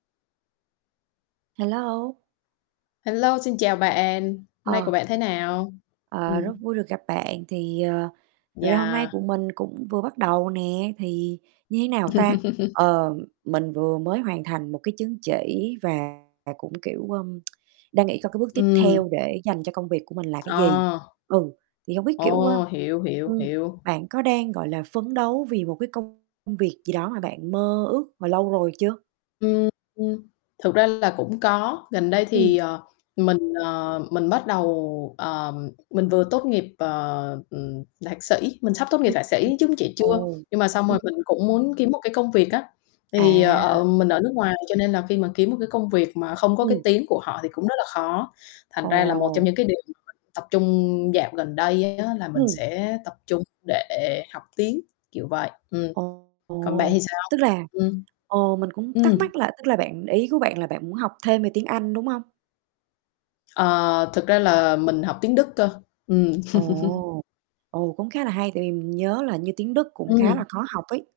Hello. Hello, xin chào bạn, hôm nay Ờ. của bạn thế nào? Ờ, rất Ừm. vui được gặp bạn thì, ờ, thực ra hôm nay của Yeah. mình cũng vừa bắt đầu nè, thì như thế nào ta? Ờ, mình vừa mới hoàn thành một cái chứng chỉ và cũng, kiểu, ơ, đang nghĩ coi cái bước tiếp Ừm. theo để dành cho công việc của mình là cái gì? Ờ. Ừ, thì hông biết, kiểu, ơ, Ồ, hiểu, hiểu, ưm, hiểu. bạn có đang, gọi là, phấn đấu vì một cái công việc gì đó mà bạn mơ ước mà lâu rồi chưa? Ừm, thực ra là cũng có, gần đây thì, Ừm. ờ, mình, ờ, mình bắt đầu, ờ, mình vừa tốt nghiệp, ờ, ừm, thạc sĩ mình sắp tốt nghiệp [unintelligible] thạc sĩ, chứng chỉ chưa. Ồ, Nhưng mà xong ừm. rồi mình cũng muốn kiếm một cái công việc á, thì, À. ờ, mình ở nước ngoài cho nên là khi mà kiếm một cái công việc mà không có cái Ừm. tiếng của họ thì cũng rất là khó, thành ra là một trong Ồ. những cái điều mà mình tập trung dạo gần đây á là mình Ừm. sẽ tập trung để học tiếng, kiểu vậy. Ừm, còn bạn thì Ồ, sao? tức là Ừm, ồ, mình cũng thắc ừm. mắc là tức là bạn ý của bạn là bạn muốn học thêm về tiếng Anh, đúng hông? Ờ, thực ra là mình học tiếng Đức cơ, ừm. Ồ, ồ, cũng khá là hay tại vì mình nhớ là như tiếng Đức cũng khá Ừm. là khó học ấy.